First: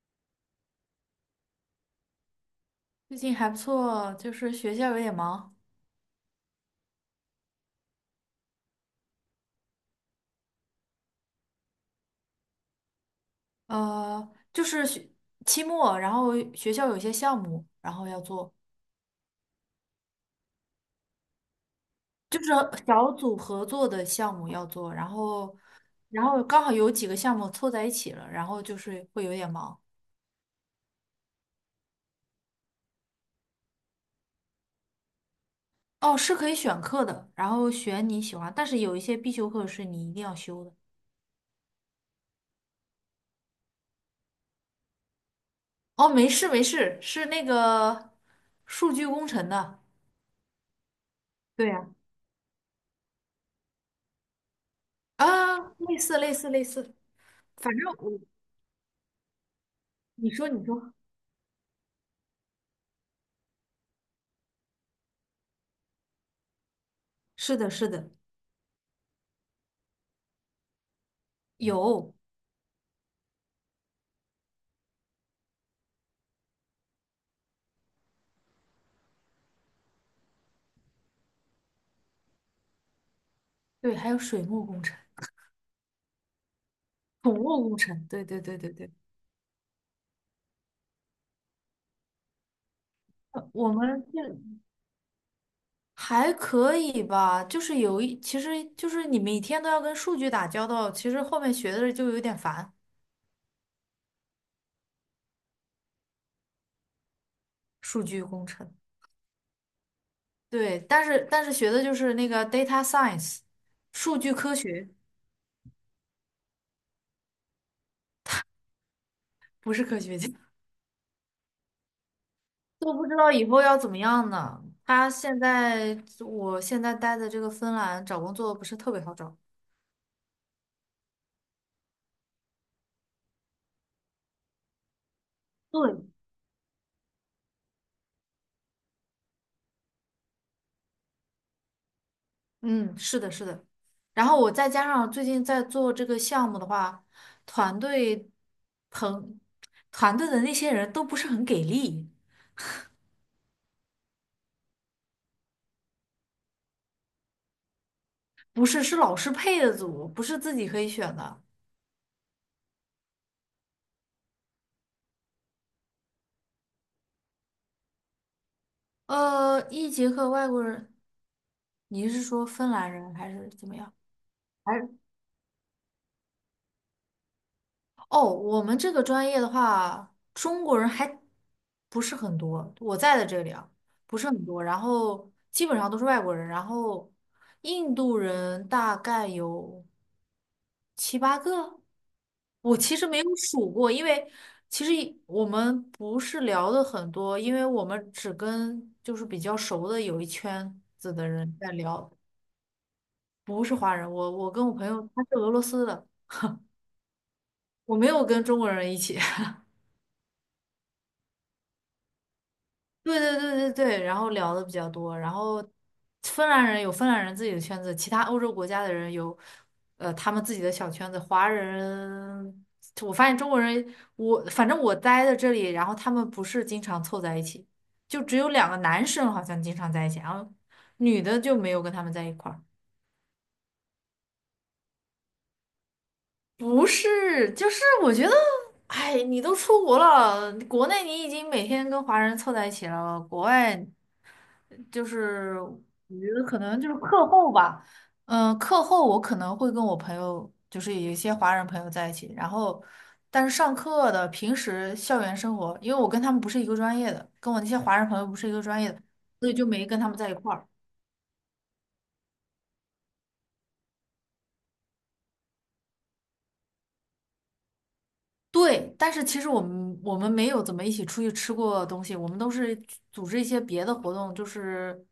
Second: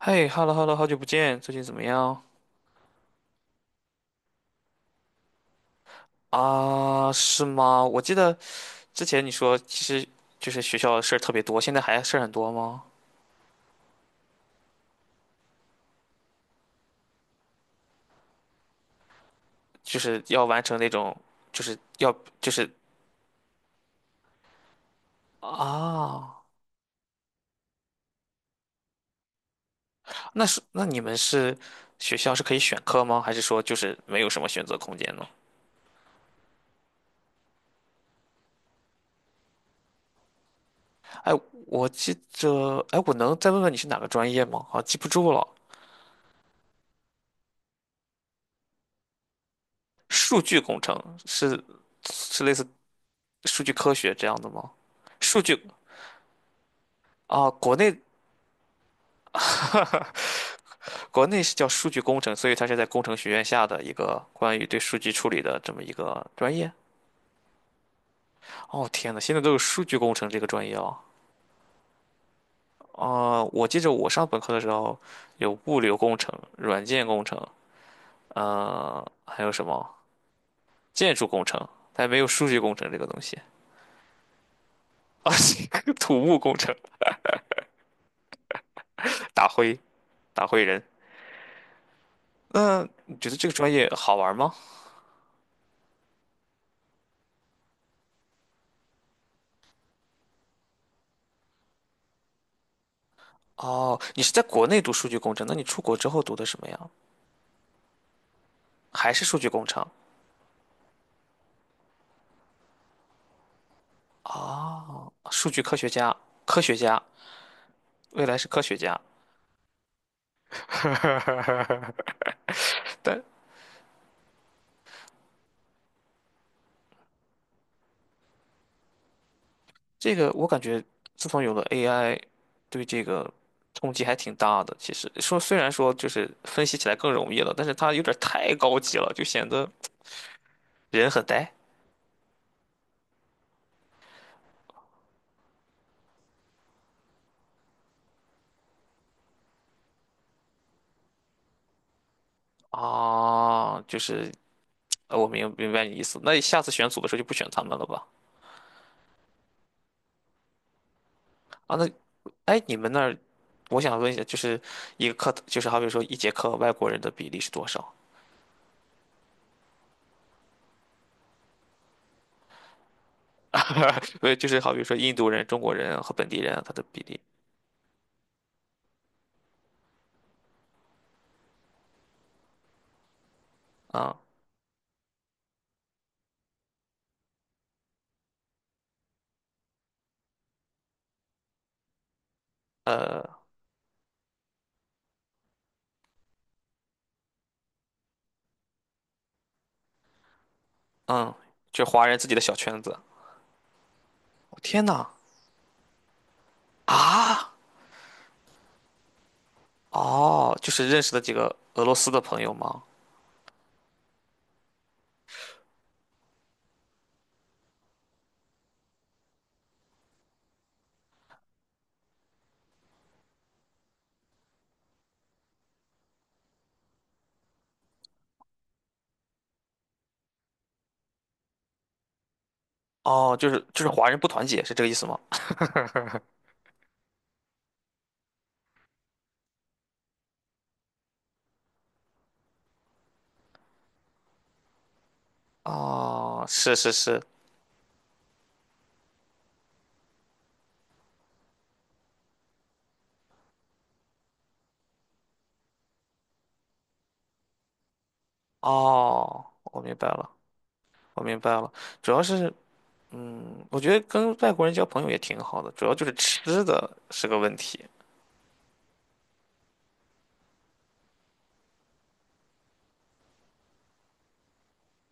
嘿，hello hello，好久不见，最近怎么样？最近还不错，就是学校有点忙，啊，是吗？我记得之前你说，其实就是学校的事儿特别多，现在还事儿很多吗？就是学期末，然后学校有一些项目，然后要做，就是要完成那种，就是要就是就是小组合作的项目要做，然后，然啊，后刚好有几个项目凑在一起了，然后就是会有点忙。那你们学校是可以选课吗？还是说就是没有什么选择空间呢？哦，是可以选课的，然后选你喜欢，但是有一些必修课是你一定要修的。哎，我记着，哎，我能再问问你是哪个专业吗？啊，记不住了。哦，没事没事，是那个数据工程的。数据工程对呀。是类似数据科学这样的吗？数据啊，类似类似类似，啊，反国正内 我，你说你说，国内是叫数据工程，所以它是在工程学院下的一个关于对数据处理的这么一个专业。是的，是的，哦，天呐，现在都有数据工程这个专业哦。有，啊、我记着我上本科的时候有物流工程、软件工程，还有什么建筑工程，但没有数据工程这个东西。对，还有水木工程、啊，土木工程，土木工程，对对对对对，打灰打灰人。那你觉得这个我专业们好玩这吗？还可以吧，就是其实就是你每天都要跟数据打交道，其实后面学的就有点烦，哦，你是在国内读数据工程，那你出国之后读的什么呀？数据工程，还是数据工程？对，但是学的就是那个 data science，数据科学，数据科学家、科学家，未来是科学家。不是科学家，都不知但道以后要怎么样呢。他现在，我现在待的这个芬兰找工作不是特别好找。这个我感觉，自从有了 AI，对这个冲击还挺大的。其实说虽然说对，就是分析起来更容易了，但是它有点太高级了，就显得人很呆。嗯，是的，是的。然后我再加上最近在做这个项目的话，团队朋团队的那些人都不是很给力，啊。我明白你意思。那下次选组的时候就不选他们了吧？不是是老师配的组，不是自己可以选的。啊，那哎，你们那儿，我想问一下，就是一个课，就是好比说一节课外国人的比例是多少？一节课外国人，你是说芬兰人还是怎么样？不是，就是好还比是说印度人、中国人和本地人啊他的比例哦，我们这个专业的话，中国人还不是很多，我在的这里啊，不啊。是很多，然后基本上都是外国人，然后印度人大概有。七八个。我其实没有数过，因为其实我们不是聊的很多，因为我们只跟就是比较熟的有一圈子的嗯，人在就华聊，人自己的小圈子。不是华人。我我跟我天朋友呐！他是俄罗斯的，啊，我没有跟中国人一起。哦，就是认识的几个俄罗斯的朋友吗？对对对对对，然后聊的比较多，然后芬兰人有芬兰人自己的圈子，其他欧洲国家的人有，他们自己的小圈子。华人，我发现中国人，反正我待在这里，然后他们不是经常凑在一起，就只有两个男生好像经常在一起，然后女的就没有跟他们在一块儿。哦，就是华人不团结，是这个意思吗？不是，就是我觉得，哎，你都出国了，国内你已经每天跟华人凑在一起了，国外。就是我觉得哦，可是能就是是是，课后吧，嗯，课后我可能会跟我朋友，就是有一些华人朋友在一起，然后但是上课的平时校园生活，因为我跟他们不是一个专业的，跟我那些华人朋友不是一个专业的，哦，所以就我没明跟白他们了，在一块儿。我明白了。主要是，嗯，我觉得跟外国人交朋友也挺好的，主要就是吃的是个问题。对，但是其实我们没有怎么一起出去吃过东西，我们都是组织一些别的活动，就是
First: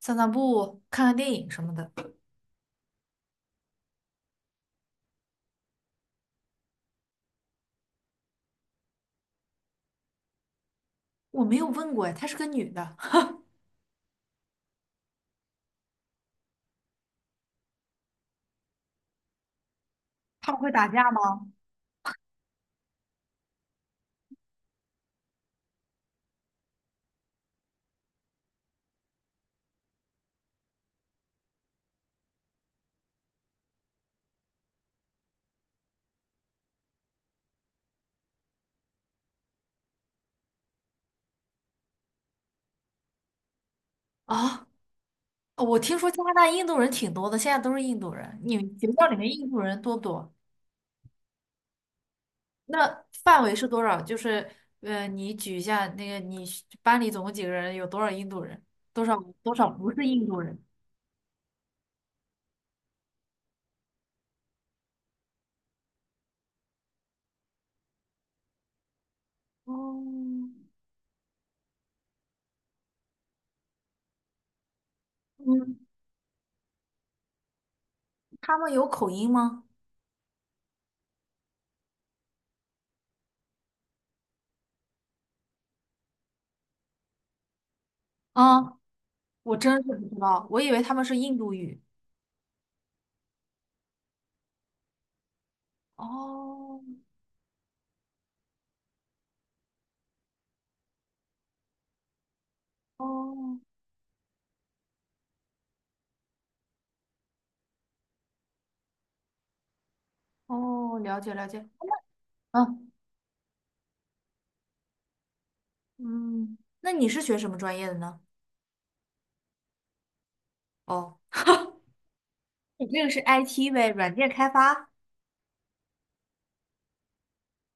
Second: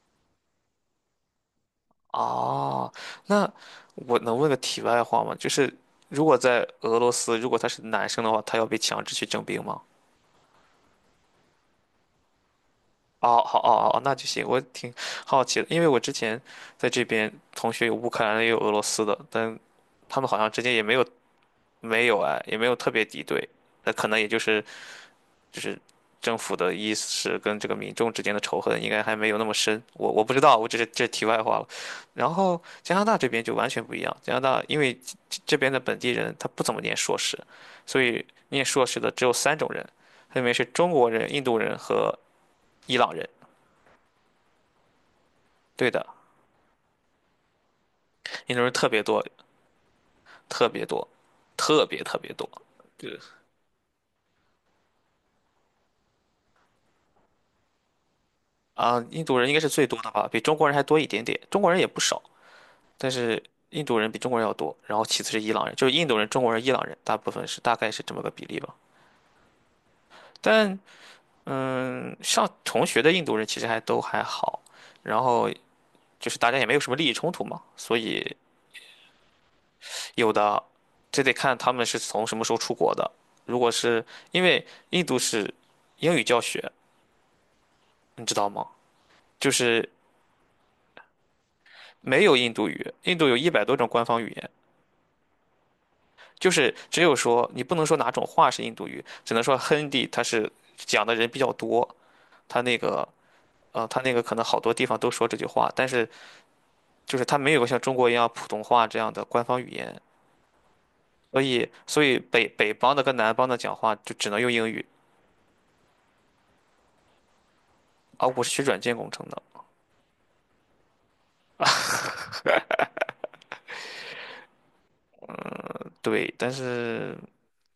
散散步、看看电影什么的。哦，那我能问个题外话吗？就是如果在俄罗斯，如果他是男生的话，他要被强制去征兵吗？我没有问过哎，她是个女的，哦，好，哦，哦，哦那就行。我挺好奇的，因为我之前在这边同学有乌克兰的，也有俄罗斯的，但他们好 像他们之会间也打没有架吗？没有哎，也没有特别敌对。那可能也就是就是政府的意识跟这个民众之间的仇恨应该还没有那么深。我不知道，我只是这是题外话了。然后加拿大这边就完全不一样，加拿大因为这边的本地人他不怎么念硕士，所以念硕士的只有三种人，分别是中国人、印度人和伊朗人。啊、我对听的。说加拿大印度人挺多的，现在都是印度人。印你度人们特学别校里多，面印度人多不多？特别多，特别特别多。那对范围是多少？就是，你举一下那个你是班里总共几个人，有多少印度人？啊，多少印度人应多该是少最不多是的印吧，比度中人？国人还多一点点。中国人也不少，但是印度人比中国人要多。然后其次是伊朗人，就是印度人、中国人、伊朗人，大概是这么个比例吧。哦，但嗯，上同学的印度人其实还好，然后嗯，就是大家也没有什么利益冲突嘛，所以他们有口音吗？有的这得看他们是从什么时候出国的。如果是因为印度是英语教学，你知道吗？啊，就我真是是不知道，我以为他们是印度语。没有印度语，印度有一百多种官方语言，就是哦只有说你不能说哪种话是印度语，只能说 Hindi 它是讲的人比较多，它那个哦它那个可能好多地方都说这句话，但是就是它没有像中国一样普通话这样的官方语言，哦，了解了解。所以北嗯方的跟南方的讲话就只能用英语。嗯，那你是学什么专业的呢？啊，我是学软件工程的，哦，你这个是 IT 呗，软件开发。对，但是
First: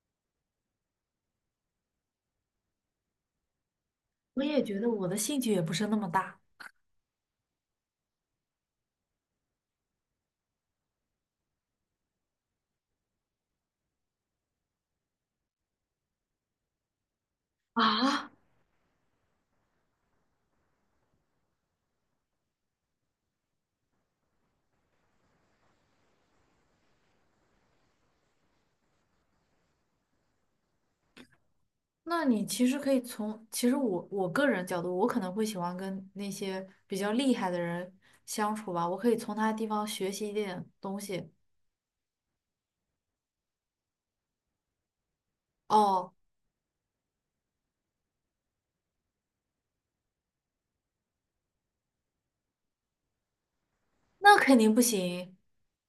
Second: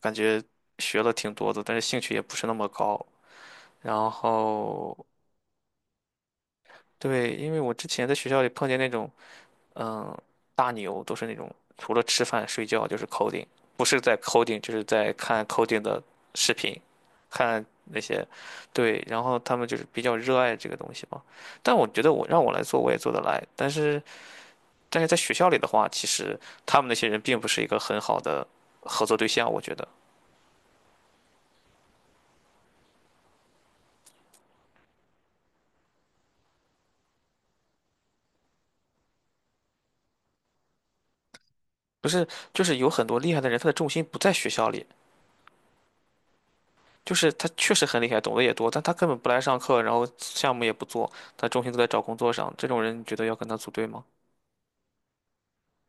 感觉学了挺多的，但是兴趣也不是那么高，然我也觉得后我的兴趣也不是那么大。对，因为我之前在学校里碰见那种。嗯，大牛都是那种除了吃饭睡觉就是 coding，不是在 coding 就是在看 coding 的视频，看那些，啊，对，然后他们就是比较热爱这个东西嘛。但我觉得我来做我也做得来，但是在学校里的话，其实他们那些人并不是一个很好的合作对象，我觉得那你其实可以其实我个人角度，我可能会喜欢跟那些比较厉害的人相处吧，我可以从他的地方学习一点东西。不是，就是有很多厉害的人，他的重心不在学校里。哦，就是他确实很厉害，懂得也多，但他根本不来上课，然后项目也不做，他重心都在找工作上。这种人，你觉得要跟他组队吗？那肯定不行。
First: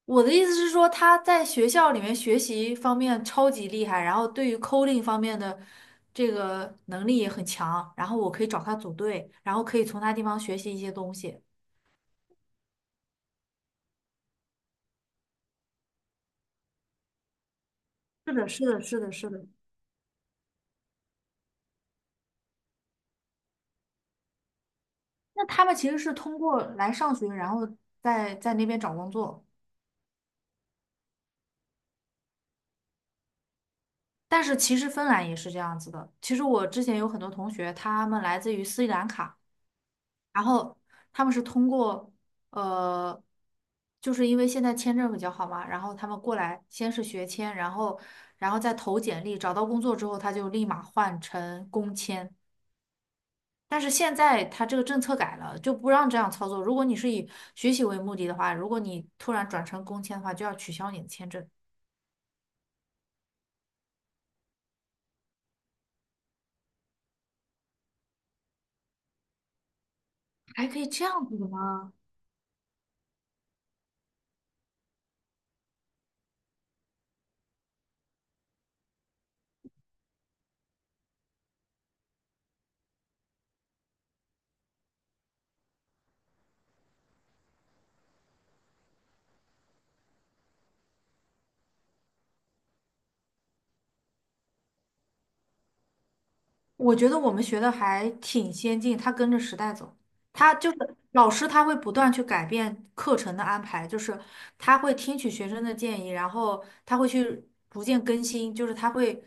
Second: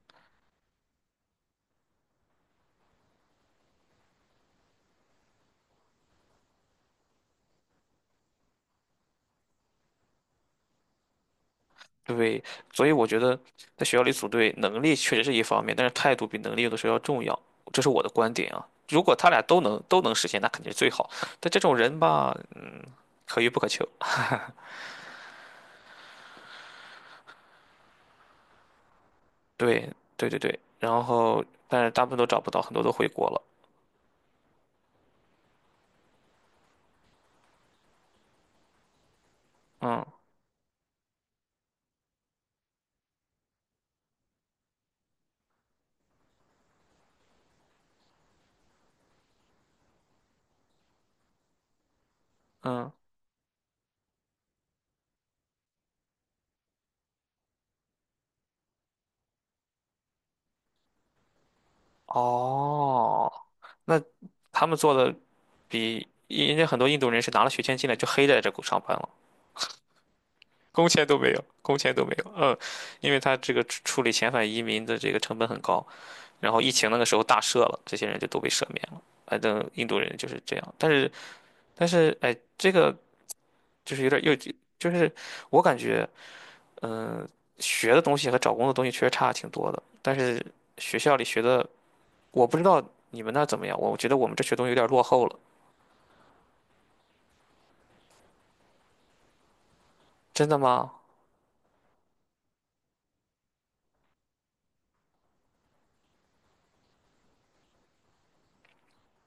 我的意思是说，他在学校里面学习方面超级厉害，然后对于 coding 方面的这个能力也很强，然后我可以找他组队，然后可以从他地方学习一些东西。对，所以我觉得在学校里组队，能力确实是一方面，但是态度比能力有的时候要重要，这是我的观是的，点是啊。的，如是的，果他是俩的。都能实现，那肯定是最好。但这种人吧，可遇不可求。那他们其实是通过来上学，然后在那边找工作。对，对对对。然后，但是大部分都找不到，很多都回国了。但是其实芬兰也是这样子的。其实我之前有很多同学，他们来自于斯里兰卡，嗯然后他们是通过呃，就是因为现在签证比较好嘛，然后他们过来先是学签，然后再投简历，找到工作之后他就立马换成工签。嗯，但是现在他这个政策改了，就不让这样操作。如果你是以学习为目的的话，如果你突然转成工签的话，就要取消你的签证。哦，那他们做的比人家很多印度人是拿了学签进来就黑在这上班了，还可以工签这都样没子有，的工吗？签都没有。嗯，因为他这个处理遣返移民的这个成本很高。然后疫情那个时候大赦了，这些人就都被赦免了。反正印度人就是这样，但是哎，这个就是有点又就是我感觉，嗯、学的东西和找工作的东西确实差挺多的。但是学校里学的，我不知道你们那儿怎么样，我觉得我们这学东西有点落后了。我觉得我们学的还挺先进，它跟着时代走。真它的就吗？是老师，他会不断去改变课程的安排，就是他会听取学生的建议，然后他会去逐渐更新，就是他会，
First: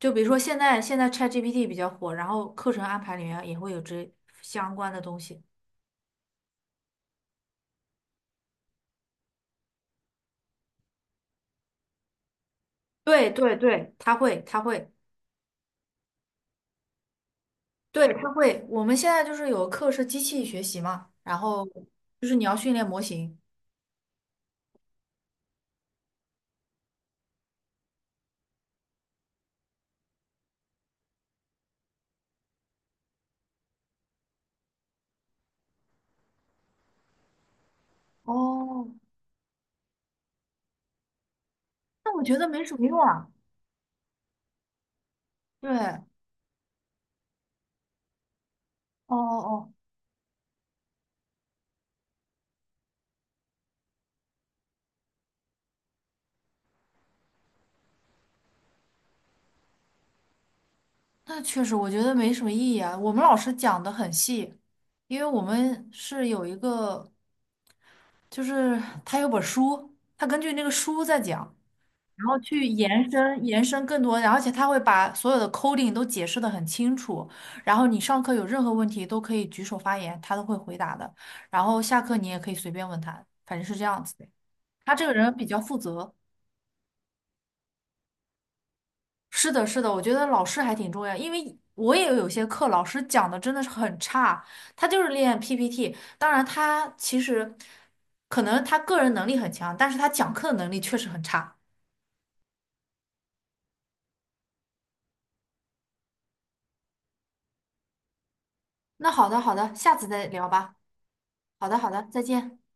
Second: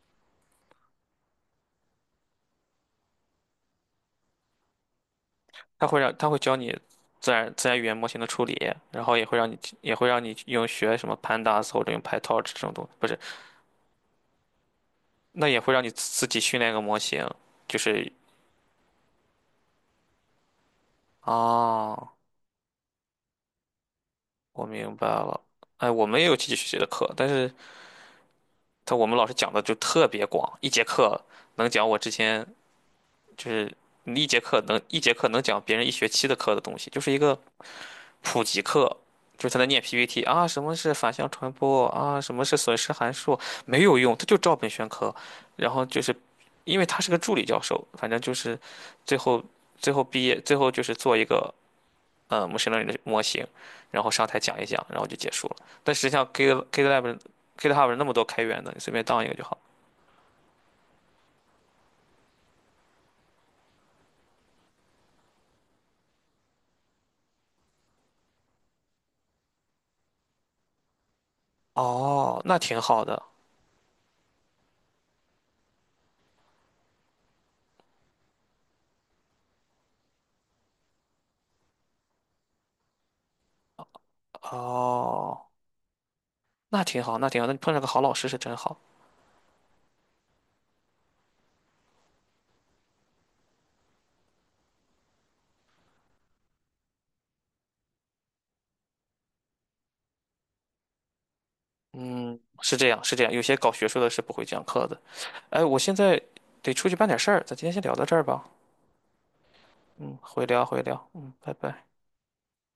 就比如说现在 ChatGPT 比较火，然后课程安排里面也会有这相关的东西。他会教你自然语言模型的处理，然后也会让你用学什么 Pandas 或者用 PyTorch 这种东西，不是，对对对，他会他会，那也会让你自己训练一个模型，就是对他会。我们现在就是有课是机器学习嘛，然后哦，就是你要训练模型。我明白了。哎，我们也有经济学习的课，但是我们老师讲的就特别广，能讲我之前就是一节课一节课能讲别人一学期的课的东西，就是一个普及课，哦，就是他在念 PPT 啊，什么是反向传播那啊，我什觉么得是没损什么失用函啊。数，没有用，他就照本宣科。对，然后就哦是因为他是个助理教授，反正就是哦最后哦，最后毕业就是做一个模 ACH 的模型，然后上台讲一讲，然后就结束了。但实际上 GitLab GitHub 那么多开源的，你随便当一个就好。那确实我觉得没什么意义啊。我们老师讲的很细，因为我们是有一个，就是他有本书，他根据那个书在讲，然后哦，那去挺好延的。伸延伸更多，然后而且他会把所有的 coding 都解释的很清楚，然后你上课有任何问题都可以举手发言，他都会回答的，然后下课你也可以随便问他，反正是这样子的。他这个人哦，比较负责。那挺好，那挺好。那你碰上个好老师是真好。是的，是的，我觉得老师还挺重要，因为我也有些课老师讲的真的是很差，他就是练 PPT，当然他其实可能他个人能力很强，但是他讲课的能力确实很差。嗯，是这样，是这样。有些搞学术的是不会讲课的。哎，我现在得出去办点事儿，咱今天先聊到这儿吧。那好的，好的，下次嗯，再回聊聊吧。回聊。嗯，拜好的，拜。好的，再见。